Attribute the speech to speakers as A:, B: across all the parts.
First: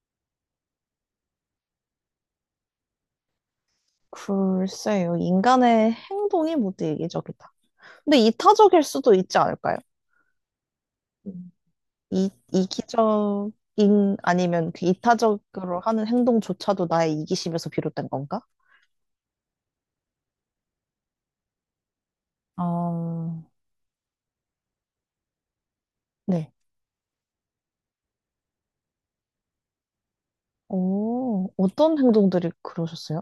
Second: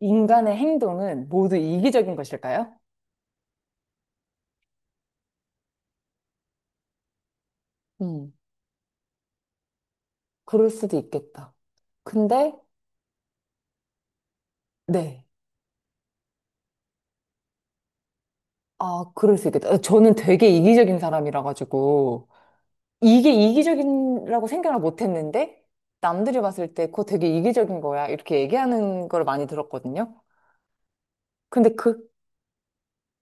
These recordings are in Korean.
A: 인간의 행동은 모두 이기적인 것일까요?
B: 글쎄요. 인간의 행동이 모두 이기적이다. 근데
A: 음.
B: 이타적일 수도 있지 않을까요?
A: 그럴 수도 있겠다.
B: 음. 이,
A: 근데,
B: 이기적인 아니면 그
A: 네.
B: 이타적으로 하는 행동조차도 나의 이기심에서 비롯된 건가?
A: 그럴 수 있겠다. 저는 되게 이기적인 사람이라 가지고, 이게
B: 어,
A: 이기적이라고 생각을 못 했는데, 남들이
B: 네.
A: 봤을 때 그거 되게 이기적인 거야. 이렇게 얘기하는 걸 많이 들었거든요.
B: 오,
A: 근데
B: 어떤
A: 그,
B: 행동들이 그러셨어요?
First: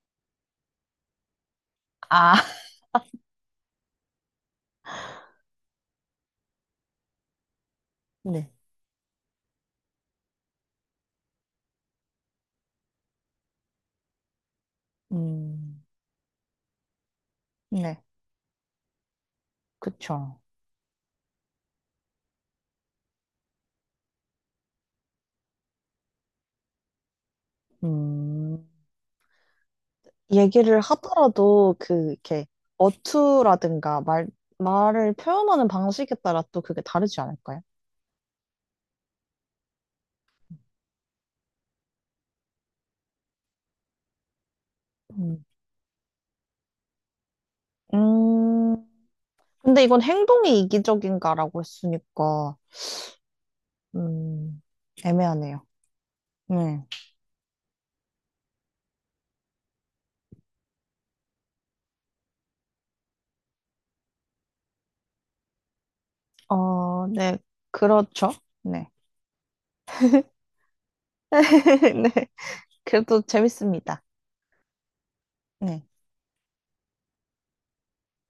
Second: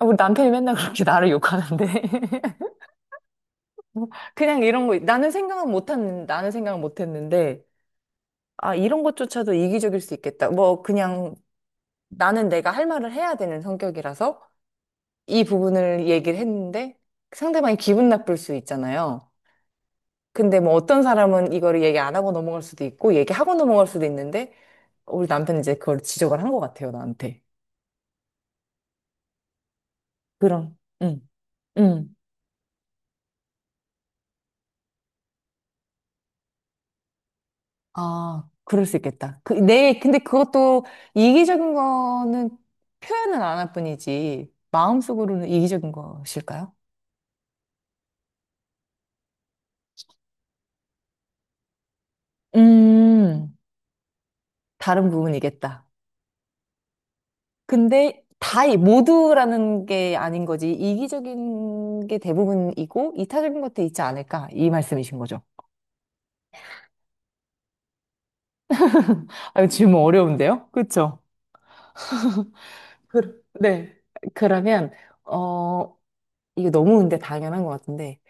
A: 아, 우리 남편이 맨날 그렇게 나를 욕하는데.
B: 아,
A: 그냥 이런 거, 나는 생각은 못 했는데,
B: 네.
A: 아, 이런 것조차도 이기적일 수 있겠다. 뭐, 그냥 나는 내가 할 말을 해야 되는 성격이라서 이
B: 음,
A: 부분을 얘기를 했는데 상대방이
B: 네.
A: 기분 나쁠 수 있잖아요.
B: 그쵸.
A: 근데 뭐 어떤 사람은 이거를 얘기 안 하고 넘어갈 수도 있고 얘기하고 넘어갈 수도 있는데 우리 남편이 이제 그걸 지적을 한 것 같아요, 나한테.
B: 음,
A: 그럼,
B: 얘기를
A: 응,
B: 하더라도 그
A: 응.
B: 이렇게 어투라든가 말 말을 표현하는 방식에 따라 또 그게 다르지 않을까요?
A: 그럴 수 있겠다. 근데 그것도 이기적인 거는 표현은 안 할 뿐이지
B: 음.
A: 마음속으로는 이기적인 것일까요?
B: 음, 근데 이건 행동이 이기적인가라고 했으니까,
A: 음,
B: 음,
A: 다른
B: 애매하네요.
A: 부분이겠다.
B: 네.
A: 근데 모두라는 게 아닌 거지. 이기적인 게 대부분이고, 이타적인 것도 있지 않을까. 이 말씀이신 거죠.
B: 어, 네, 그렇죠. 네.
A: 아, 질문 어려운데요? 그쵸?
B: 네, 그래도
A: 그, 네.
B: 재밌습니다.
A: 그러면,
B: 네.
A: 어, 이거 너무 근데 당연한 것 같은데,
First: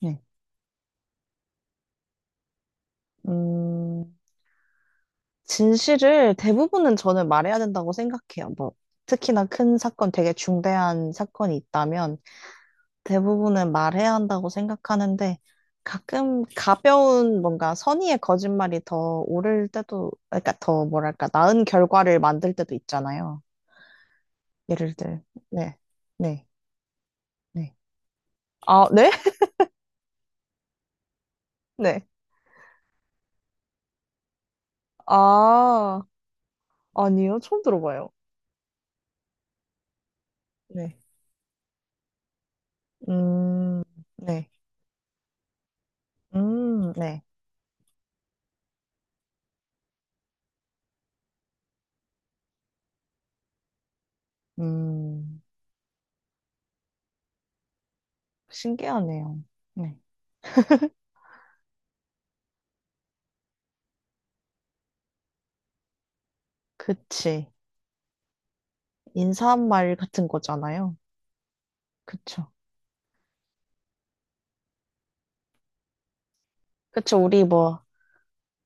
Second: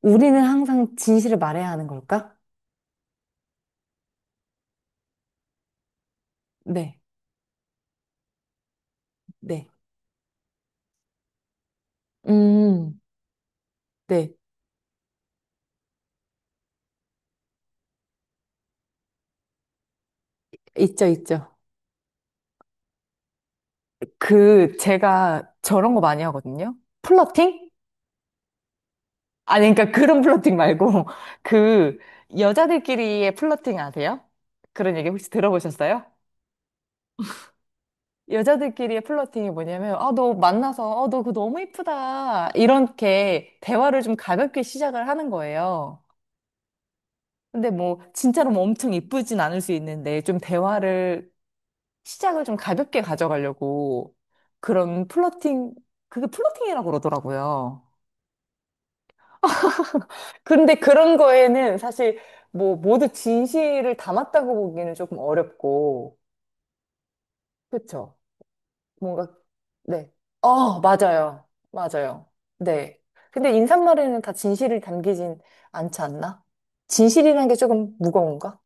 B: 네.
A: 우리는 항상 진실을 말해야 하는 걸까?
B: 음, 진실을 대부분은
A: 네,
B: 저는 말해야 된다고 생각해요. 뭐, 특히나
A: 네.
B: 큰 사건, 되게 중대한 사건이 있다면,
A: 음,
B: 대부분은 말해야
A: 네.
B: 한다고 생각하는데 가끔 가벼운 뭔가 선의의 거짓말이 더 옳을 때도 그러니까 더
A: 있죠,
B: 뭐랄까
A: 있죠.
B: 나은 결과를 만들 때도 있잖아요.
A: 그,
B: 예를 들
A: 제가
B: 네.
A: 저런 거 많이
B: 네.
A: 하거든요. 플러팅?
B: 네. 아, 네?
A: 아니, 그러니까 그런 플러팅 말고, 그,
B: 네.
A: 여자들끼리의 플러팅 아세요? 그런 얘기 혹시
B: 아,
A: 들어보셨어요?
B: 아니요. 처음 들어봐요.
A: 여자들끼리의 플러팅이 뭐냐면, 아, 너
B: 네.
A: 만나서, 어, 너 그거 너무 이쁘다. 이렇게
B: 음.
A: 대화를 좀
B: 네.
A: 가볍게 시작을 하는 거예요.
B: 음. 네.
A: 근데 뭐, 진짜로 뭐 엄청 이쁘진 않을 수 있는데, 좀 대화를, 시작을 좀 가볍게 가져가려고, 그런
B: 음.
A: 플러팅, 그게 플러팅이라고 그러더라고요.
B: 신기하네요. 네.
A: 그런데 그런 거에는 사실 뭐 모두 진실을 담았다고 보기는 조금 어렵고,
B: 그치.
A: 그쵸? 뭔가,
B: 인사말
A: 네.
B: 같은
A: 어,
B: 거잖아요.
A: 맞아요. 맞아요.
B: 그쵸.
A: 네. 근데 인사말에는 다 진실을 담기진 않지 않나?
B: 그쵸. 우리
A: 진실이란 게
B: 뭐
A: 조금 무거운가?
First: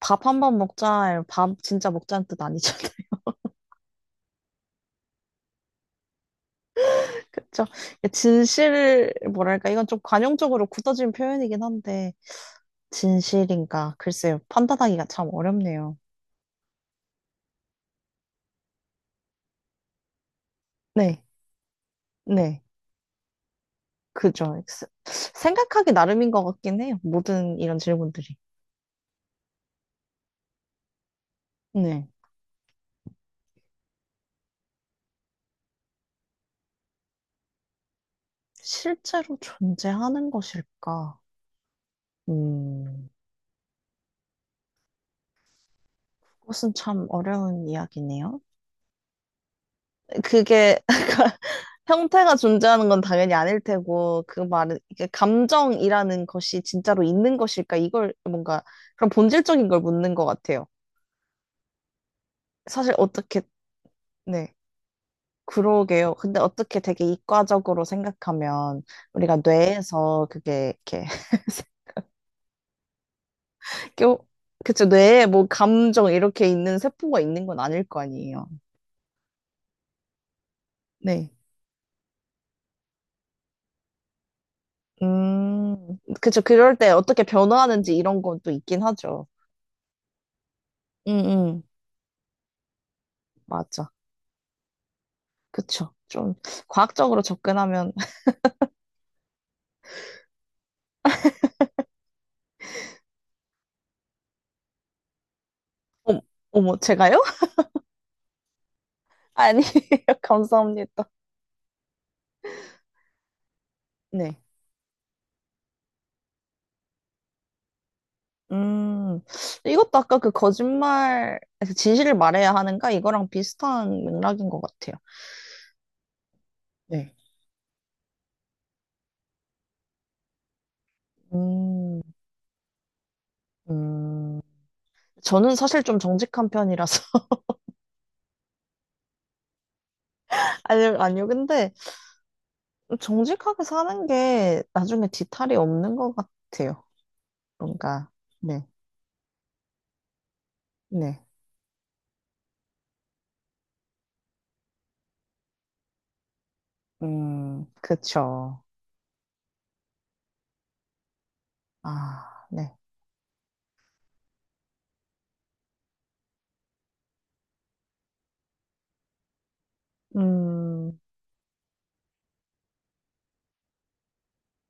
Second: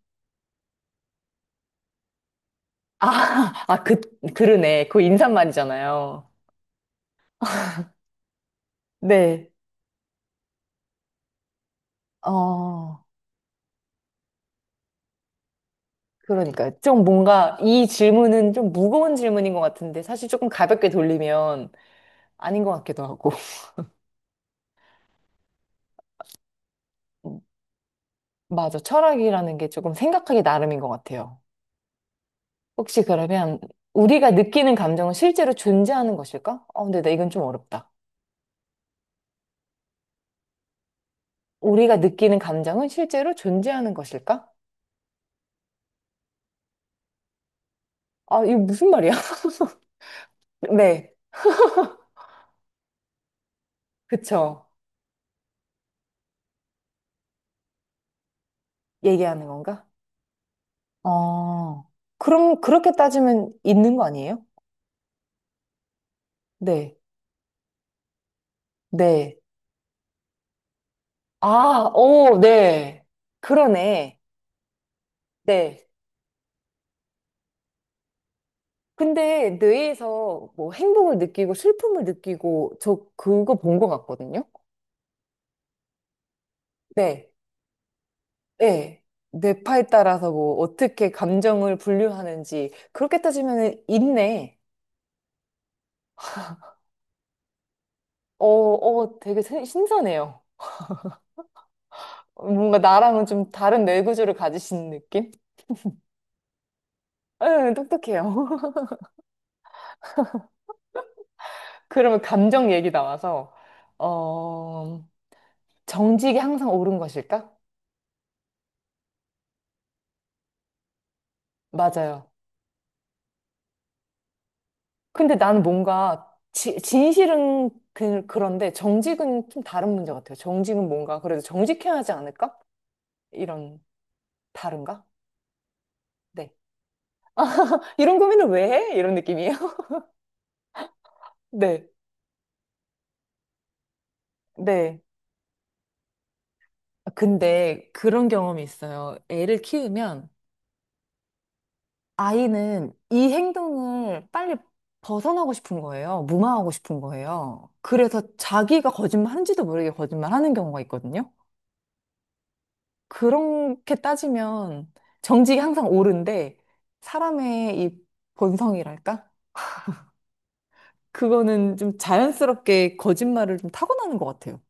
B: 밥 한 번 먹자, 밥 진짜 먹자는 뜻 아니잖아요.
A: 아, 아, 그, 그러네. 그 인사말이잖아요.
B: 그쵸? 진실,
A: 네.
B: 뭐랄까, 이건 좀 관용적으로 굳어진 표현이긴 한데,
A: 어,
B: 진실인가? 글쎄요, 판단하기가 참 어렵네요.
A: 그러니까. 좀 뭔가 이 질문은 좀 무거운 질문인 것 같은데, 사실 조금 가볍게
B: 네,
A: 돌리면
B: 네,
A: 아닌 것 같기도 하고.
B: 그죠. 생각하기 나름인 것 같긴 해요. 모든 이런 질문들이.
A: 맞아. 철학이라는 게 조금 생각하기 나름인 것 같아요.
B: 네.
A: 혹시 그러면 우리가 느끼는 감정은 실제로 존재하는 것일까? 어, 근데 나 이건 좀 어렵다.
B: 실제로 존재하는 것일까?
A: 우리가 느끼는 감정은
B: 음,
A: 실제로 존재하는 것일까?
B: 그것은 참 어려운 이야기네요.
A: 아, 이거 무슨 말이야?
B: 그게
A: 네,
B: 형태가 존재하는 건 당연히 아닐 테고, 그
A: 그쵸.
B: 말은, 이게 감정이라는 것이 진짜로 있는 것일까? 이걸 뭔가, 그런
A: 얘기하는
B: 본질적인 걸
A: 건가?
B: 묻는 것 같아요.
A: 어, 그럼 그렇게
B: 사실 어떻게,
A: 따지면 있는 거 아니에요?
B: 네, 그러게요. 근데 어떻게
A: 네,
B: 되게 이과적으로 생각하면,
A: 네.
B: 우리가 뇌에서 그게 이렇게,
A: 아, 오, 네.
B: 껴,
A: 그러네.
B: 그쵸, 뇌에 뭐
A: 네.
B: 감정 이렇게 있는 세포가 있는 건 아닐 거 아니에요.
A: 근데 뇌에서 뭐 행복을
B: 네.
A: 느끼고 슬픔을 느끼고 저 그거 본 것 같거든요.
B: 그쵸, 그럴 때 어떻게
A: 네,
B: 변화하는지 이런 건 또 있긴
A: 네.
B: 하죠.
A: 뇌파에 따라서 뭐 어떻게
B: 응, 응,
A: 감정을 분류하는지 그렇게 따지면은
B: 맞아.
A: 있네.
B: 그쵸. 좀 과학적으로 접근하면,
A: 어, 어, 되게 신선해요. 뭔가 나랑은 좀 다른 뇌 구조를 가지신 느낌?
B: 어, 어머, 제가요?
A: 응, 똑똑해요.
B: 아니에요. 감사합니다.
A: 그러면 감정 얘기 나와서
B: 네.
A: 어, 정직이 항상 옳은 것일까?
B: 음, 이것도 아까 그 거짓말, 그 진실을
A: 맞아요.
B: 말해야 하는가? 이거랑 비슷한 맥락인 것 같아요.
A: 근데 나는 뭔가
B: 네.
A: 진실은 그, 그런데 정직은 좀 다른 문제 같아요. 정직은 뭔가 그래도 정직해야
B: 음,
A: 하지 않을까? 이런
B: 음,
A: 다른가?
B: 저는 사실 좀 정직한
A: 네.
B: 편이라서.
A: 이런 고민을 왜 해? 이런 느낌이에요.
B: 아니요, 아니요. 근데
A: 네,
B: 정직하게 사는 게
A: 네.
B: 나중에 뒤탈이 없는 것 같아요.
A: 아, 근데
B: 뭔가,
A: 그런 경험이
B: 네,
A: 있어요. 애를 키우면
B: 네.
A: 아이는 이 행동을 빨리 벗어나고 싶은 거예요. 무마하고 싶은 거예요. 그래서
B: 그쵸.
A: 자기가 거짓말하는지도 모르게 거짓말하는 경우가 있거든요.
B: 아, 네.
A: 그렇게 따지면 정직이 항상 옳은데 사람의 이 본성이랄까?
B: 음.
A: 그거는 좀 자연스럽게 거짓말을 좀 타고나는 것 같아요.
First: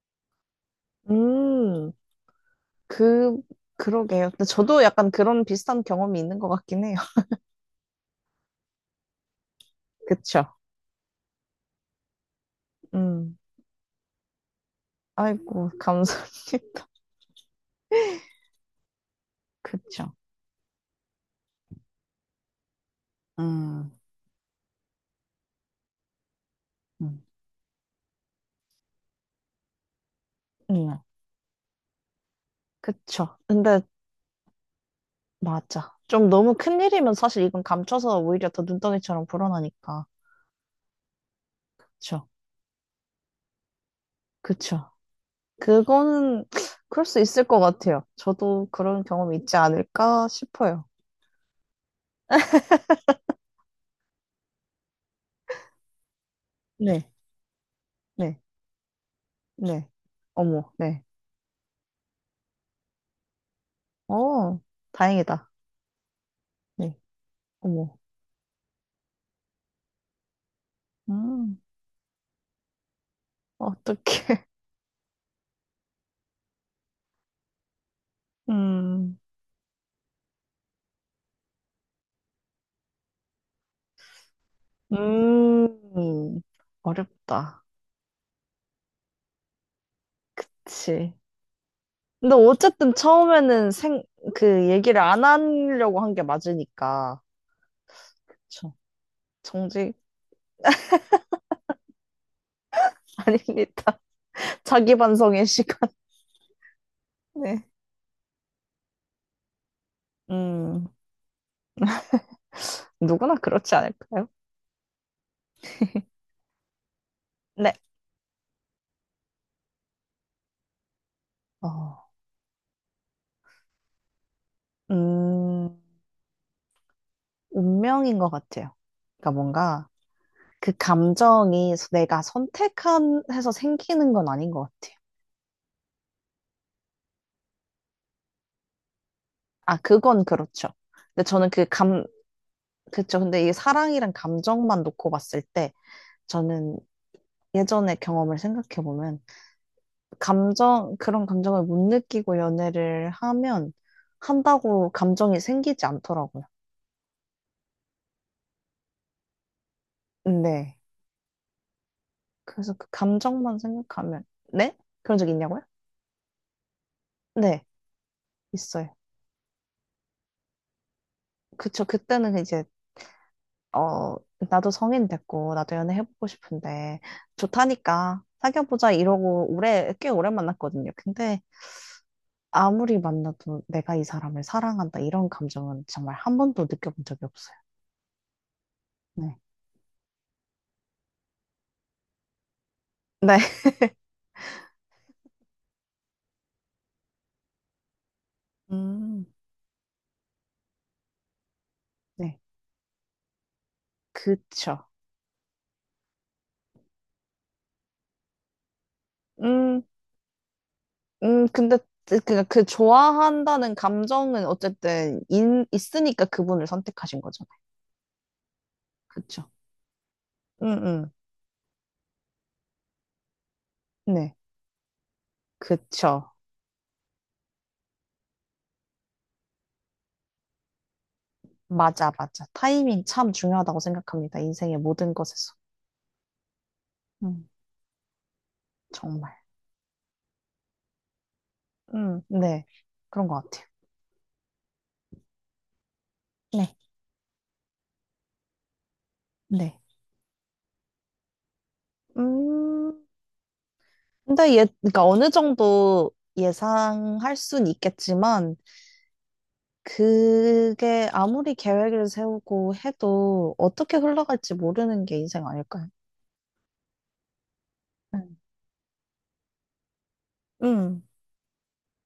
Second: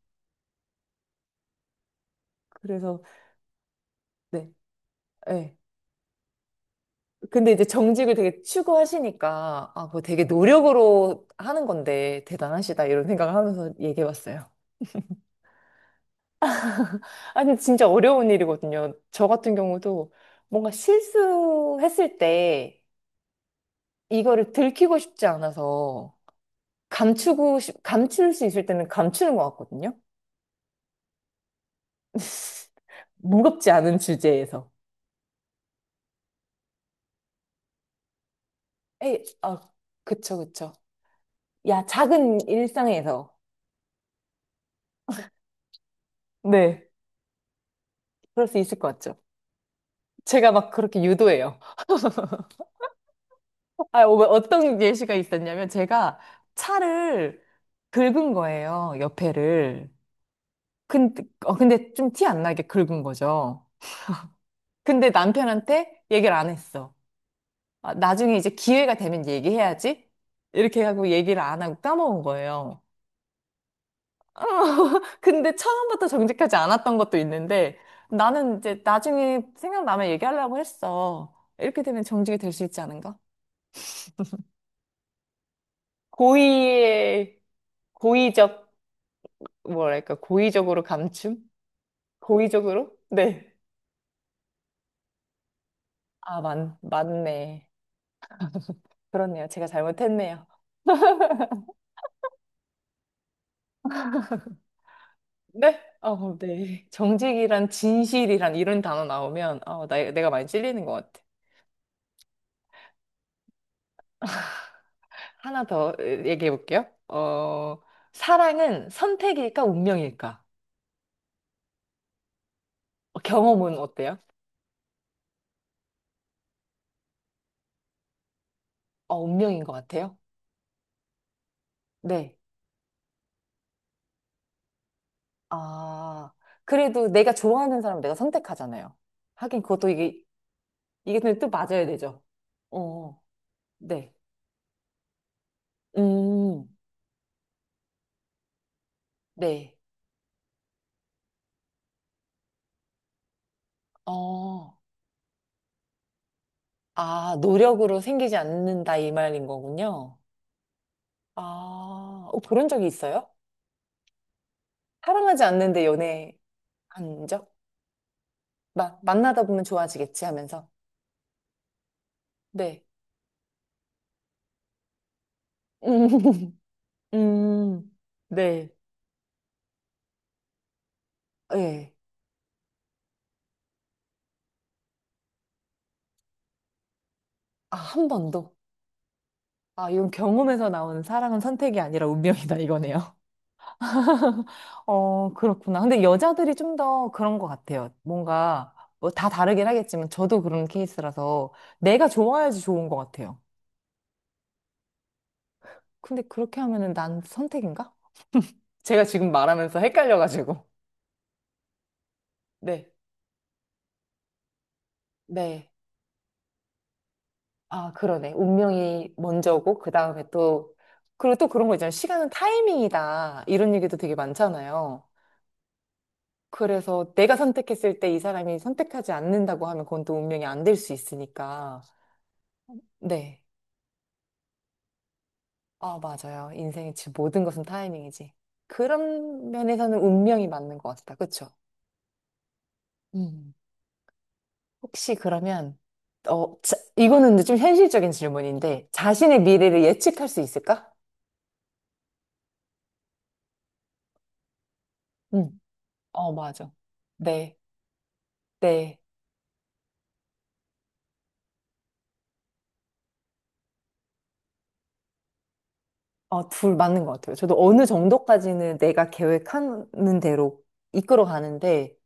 B: 음,
A: 그래서
B: 그, 그러게요. 근데
A: 네,
B: 저도 약간 그런
A: 네.
B: 비슷한 경험이 있는 것 같긴 해요.
A: 근데 이제 정직을 되게 추구하시니까, 아, 그 되게
B: 그쵸?
A: 노력으로 하는 건데, 대단하시다, 이런 생각을
B: 음,
A: 하면서 얘기해 봤어요.
B: 아이고, 감사님.
A: 아니, 진짜 어려운 일이거든요. 저 같은
B: 그쵸.
A: 경우도 뭔가 실수했을 때,
B: 음,
A: 이거를 들키고 싶지 않아서,
B: 음,
A: 감출 수 있을 때는 감추는 것 같거든요.
B: 음, 그쵸.
A: 무겁지
B: 근데,
A: 않은 주제에서.
B: 맞아. 좀 너무 큰일이면 사실 이건 감춰서 오히려 더
A: 에이,
B: 눈덩이처럼
A: 아,
B: 불어나니까.
A: 그쵸, 그쵸. 야,
B: 그쵸.
A: 작은 일상에서.
B: 그쵸. 그거는,
A: 네.
B: 그럴 수 있을 것 같아요.
A: 그럴 수
B: 저도
A: 있을 것
B: 그런
A: 같죠.
B: 경험이 있지 않을까
A: 제가 막
B: 싶어요.
A: 그렇게 유도해요. 아, 어, 어떤 예시가 있었냐면 제가
B: 네.
A: 차를 긁은
B: 네,
A: 거예요,
B: 네.
A: 옆에를.
B: 어머, 네.
A: 근데, 어, 근데 좀 티 안 나게 긁은 거죠.
B: 어,
A: 근데
B: 다행이다.
A: 남편한테 얘기를 안 했어.
B: 네,
A: 아,
B: 어머.
A: 나중에 이제 기회가 되면 얘기해야지. 이렇게 하고 얘기를
B: 음.
A: 안 하고 까먹은 거예요. 어,
B: 어떡해.
A: 근데 처음부터 정직하지 않았던 것도 있는데 나는 이제
B: 음,
A: 나중에 생각나면 얘기하려고 했어. 이렇게 되면 정직이 될 수 있지 않은가?
B: 음,
A: 고의의
B: 어렵다.
A: 고의적 뭐랄까, 고의적으로
B: 그치.
A: 감춤?
B: 근데
A: 고의적으로?
B: 어쨌든
A: 네.
B: 처음에는 그 얘기를 안 하려고 한 게 맞으니까.
A: 맞네.
B: 그쵸.
A: 그렇네요. 제가
B: 정직
A: 잘못했네요.
B: 아닙니다. 자기 반성의 시간.
A: 네? 어, 네.
B: 네.
A: 정직이란, 진실이란 이런 단어 나오면, 내가 많이 찔리는
B: 음,
A: 것 같아.
B: 누구나 그렇지 않을까요?
A: 하나 더 얘기해 볼게요.
B: 네.
A: 어, 사랑은 선택일까, 운명일까?
B: 어,
A: 어, 경험은 어때요?
B: 음, 운명인 것 같아요.
A: 어,
B: 그러니까
A: 운명인 것
B: 뭔가
A: 같아요.
B: 그 감정이 내가
A: 네.
B: 선택한 해서 생기는 건 아닌 것 같아요.
A: 아, 그래도 내가 좋아하는 사람을 내가 선택하잖아요. 하긴
B: 아,
A: 그것도 이게,
B: 그건 그렇죠.
A: 이게
B: 근데
A: 근데 또
B: 저는 그
A: 맞아야
B: 감,
A: 되죠.
B: 그쵸.
A: 어,
B: 근데 이게
A: 네.
B: 사랑이란 감정만 놓고 봤을 때
A: 음,
B: 저는 예전의 경험을 생각해보면
A: 네.
B: 감정, 그런 감정을 못 느끼고 연애를 하면
A: 어,
B: 한다고 감정이 생기지 않더라고요.
A: 아, 노력으로 생기지 않는다 이 말인 거군요.
B: 네.
A: 아, 어, 그런
B: 그래서
A: 적이
B: 그
A: 있어요?
B: 감정만 생각하면 네? 그런 적
A: 사랑하지
B: 있냐고요?
A: 않는데 연애한 적?
B: 네, 있어요.
A: 막 만나다 보면 좋아지겠지 하면서.
B: 그쵸. 그때는 이제
A: 네.
B: 어, 나도 성인 됐고 나도 연애해보고
A: 음,
B: 싶은데
A: 음,
B: 좋다니까
A: 네.
B: 사귀어보자 이러고 오래 꽤 오래 만났거든요. 근데
A: 예.
B: 아무리 만나도 내가 이 사람을 사랑한다 이런 감정은 정말 한 번도 느껴본 적이 없어요.
A: 아, 한 번도.
B: 네.
A: 아, 이건 경험에서 나온 사랑은 선택이 아니라 운명이다 이거네요.
B: 네.
A: 어, 그렇구나. 근데 여자들이 좀 더 그런 것 같아요. 뭔가, 뭐
B: 음,
A: 다 다르긴 하겠지만, 저도 그런 케이스라서, 내가
B: 네.
A: 좋아야지 좋은 것 같아요.
B: 그쵸.
A: 근데 그렇게 하면은 난 선택인가? 제가 지금 말하면서
B: 음,
A: 헷갈려가지고.
B: 근데 그
A: 네,
B: 좋아한다는 감정은 어쨌든 인,
A: 네.
B: 있으니까 그분을 선택하신 거잖아요.
A: 아, 그러네. 운명이
B: 그쵸.
A: 먼저고, 그 다음에 또,
B: 음,
A: 그리고 또 그런 거 있잖아요. 시간은 타이밍이다. 이런 얘기도 되게
B: 네.
A: 많잖아요.
B: 그쵸.
A: 그래서 내가 선택했을 때 이 사람이 선택하지 않는다고 하면 그건 또 운명이 안 될 수 있으니까.
B: 맞아, 맞아. 타이밍 참
A: 네.
B: 중요하다고 생각합니다. 인생의 모든 것에서.
A: 아, 맞아요. 인생의 모든
B: 음,
A: 것은 타이밍이지.
B: 정말.
A: 그런 면에서는 운명이 맞는 것 같다. 그쵸?
B: 네. 그런 것
A: 음.
B: 같아요.
A: 혹시 그러면,
B: 네.
A: 이거는 근데 좀 현실적인 질문인데, 자신의
B: 네.
A: 미래를 예측할 수 있을까?
B: 음. 근데 예, 그러니까 어느
A: 음.
B: 정도
A: 어, 맞아.
B: 예상할
A: 네,
B: 순 있겠지만,
A: 네.
B: 그게 아무리 계획을 세우고 해도 어떻게 흘러갈지 모르는 게 인생 아닐까요?
A: 어, 둘 맞는 것 같아요. 저도 어느
B: 음.
A: 정도까지는 내가 계획하는 대로
B: 음,
A: 이끌어 가는데,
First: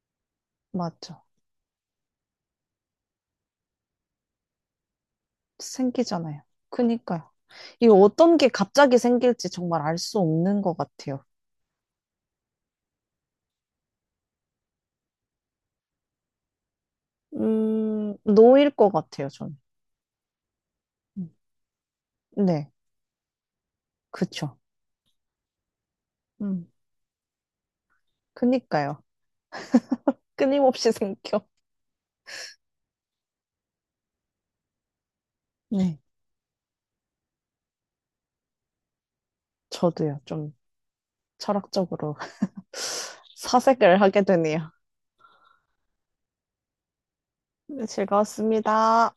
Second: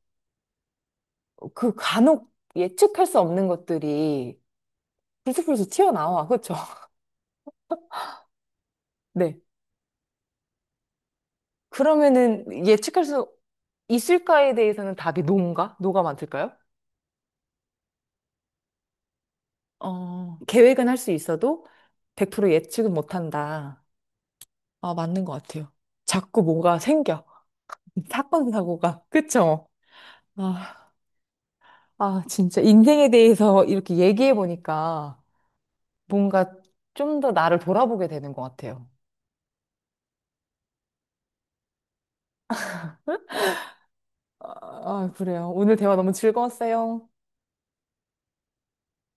B: 맞죠.
A: 그 간혹 예측할 수 없는 것들이 불쑥불쑥 튀어나와.
B: 생기잖아요.
A: 그쵸?
B: 그니까요. 이 어떤 게 갑자기
A: 네.
B: 생길지 정말 알 수 없는 것 같아요.
A: 그러면은 예측할 수 있을까에 대해서는 답이 노인가? 노가 많을까요?
B: 노일 것 같아요, 저는.
A: 어, 계획은 할 수
B: 음.
A: 있어도 100%
B: 네,
A: 예측은 못한다.
B: 그쵸.
A: 아, 맞는 것 같아요. 자꾸
B: 음,
A: 뭐가 생겨. 사건,
B: 그니까요.
A: 사고가. 그쵸? 아,
B: 끊임없이 생겨.
A: 아, 진짜 인생에 대해서 이렇게 얘기해 보니까
B: 네,
A: 뭔가 좀 더 나를 돌아보게 되는 것 같아요.
B: 저도요. 좀 철학적으로. 사색을 하게
A: 아,
B: 되네요.
A: 아, 그래요. 오늘 대화 너무 즐거웠어요.
B: 네, 즐거웠습니다.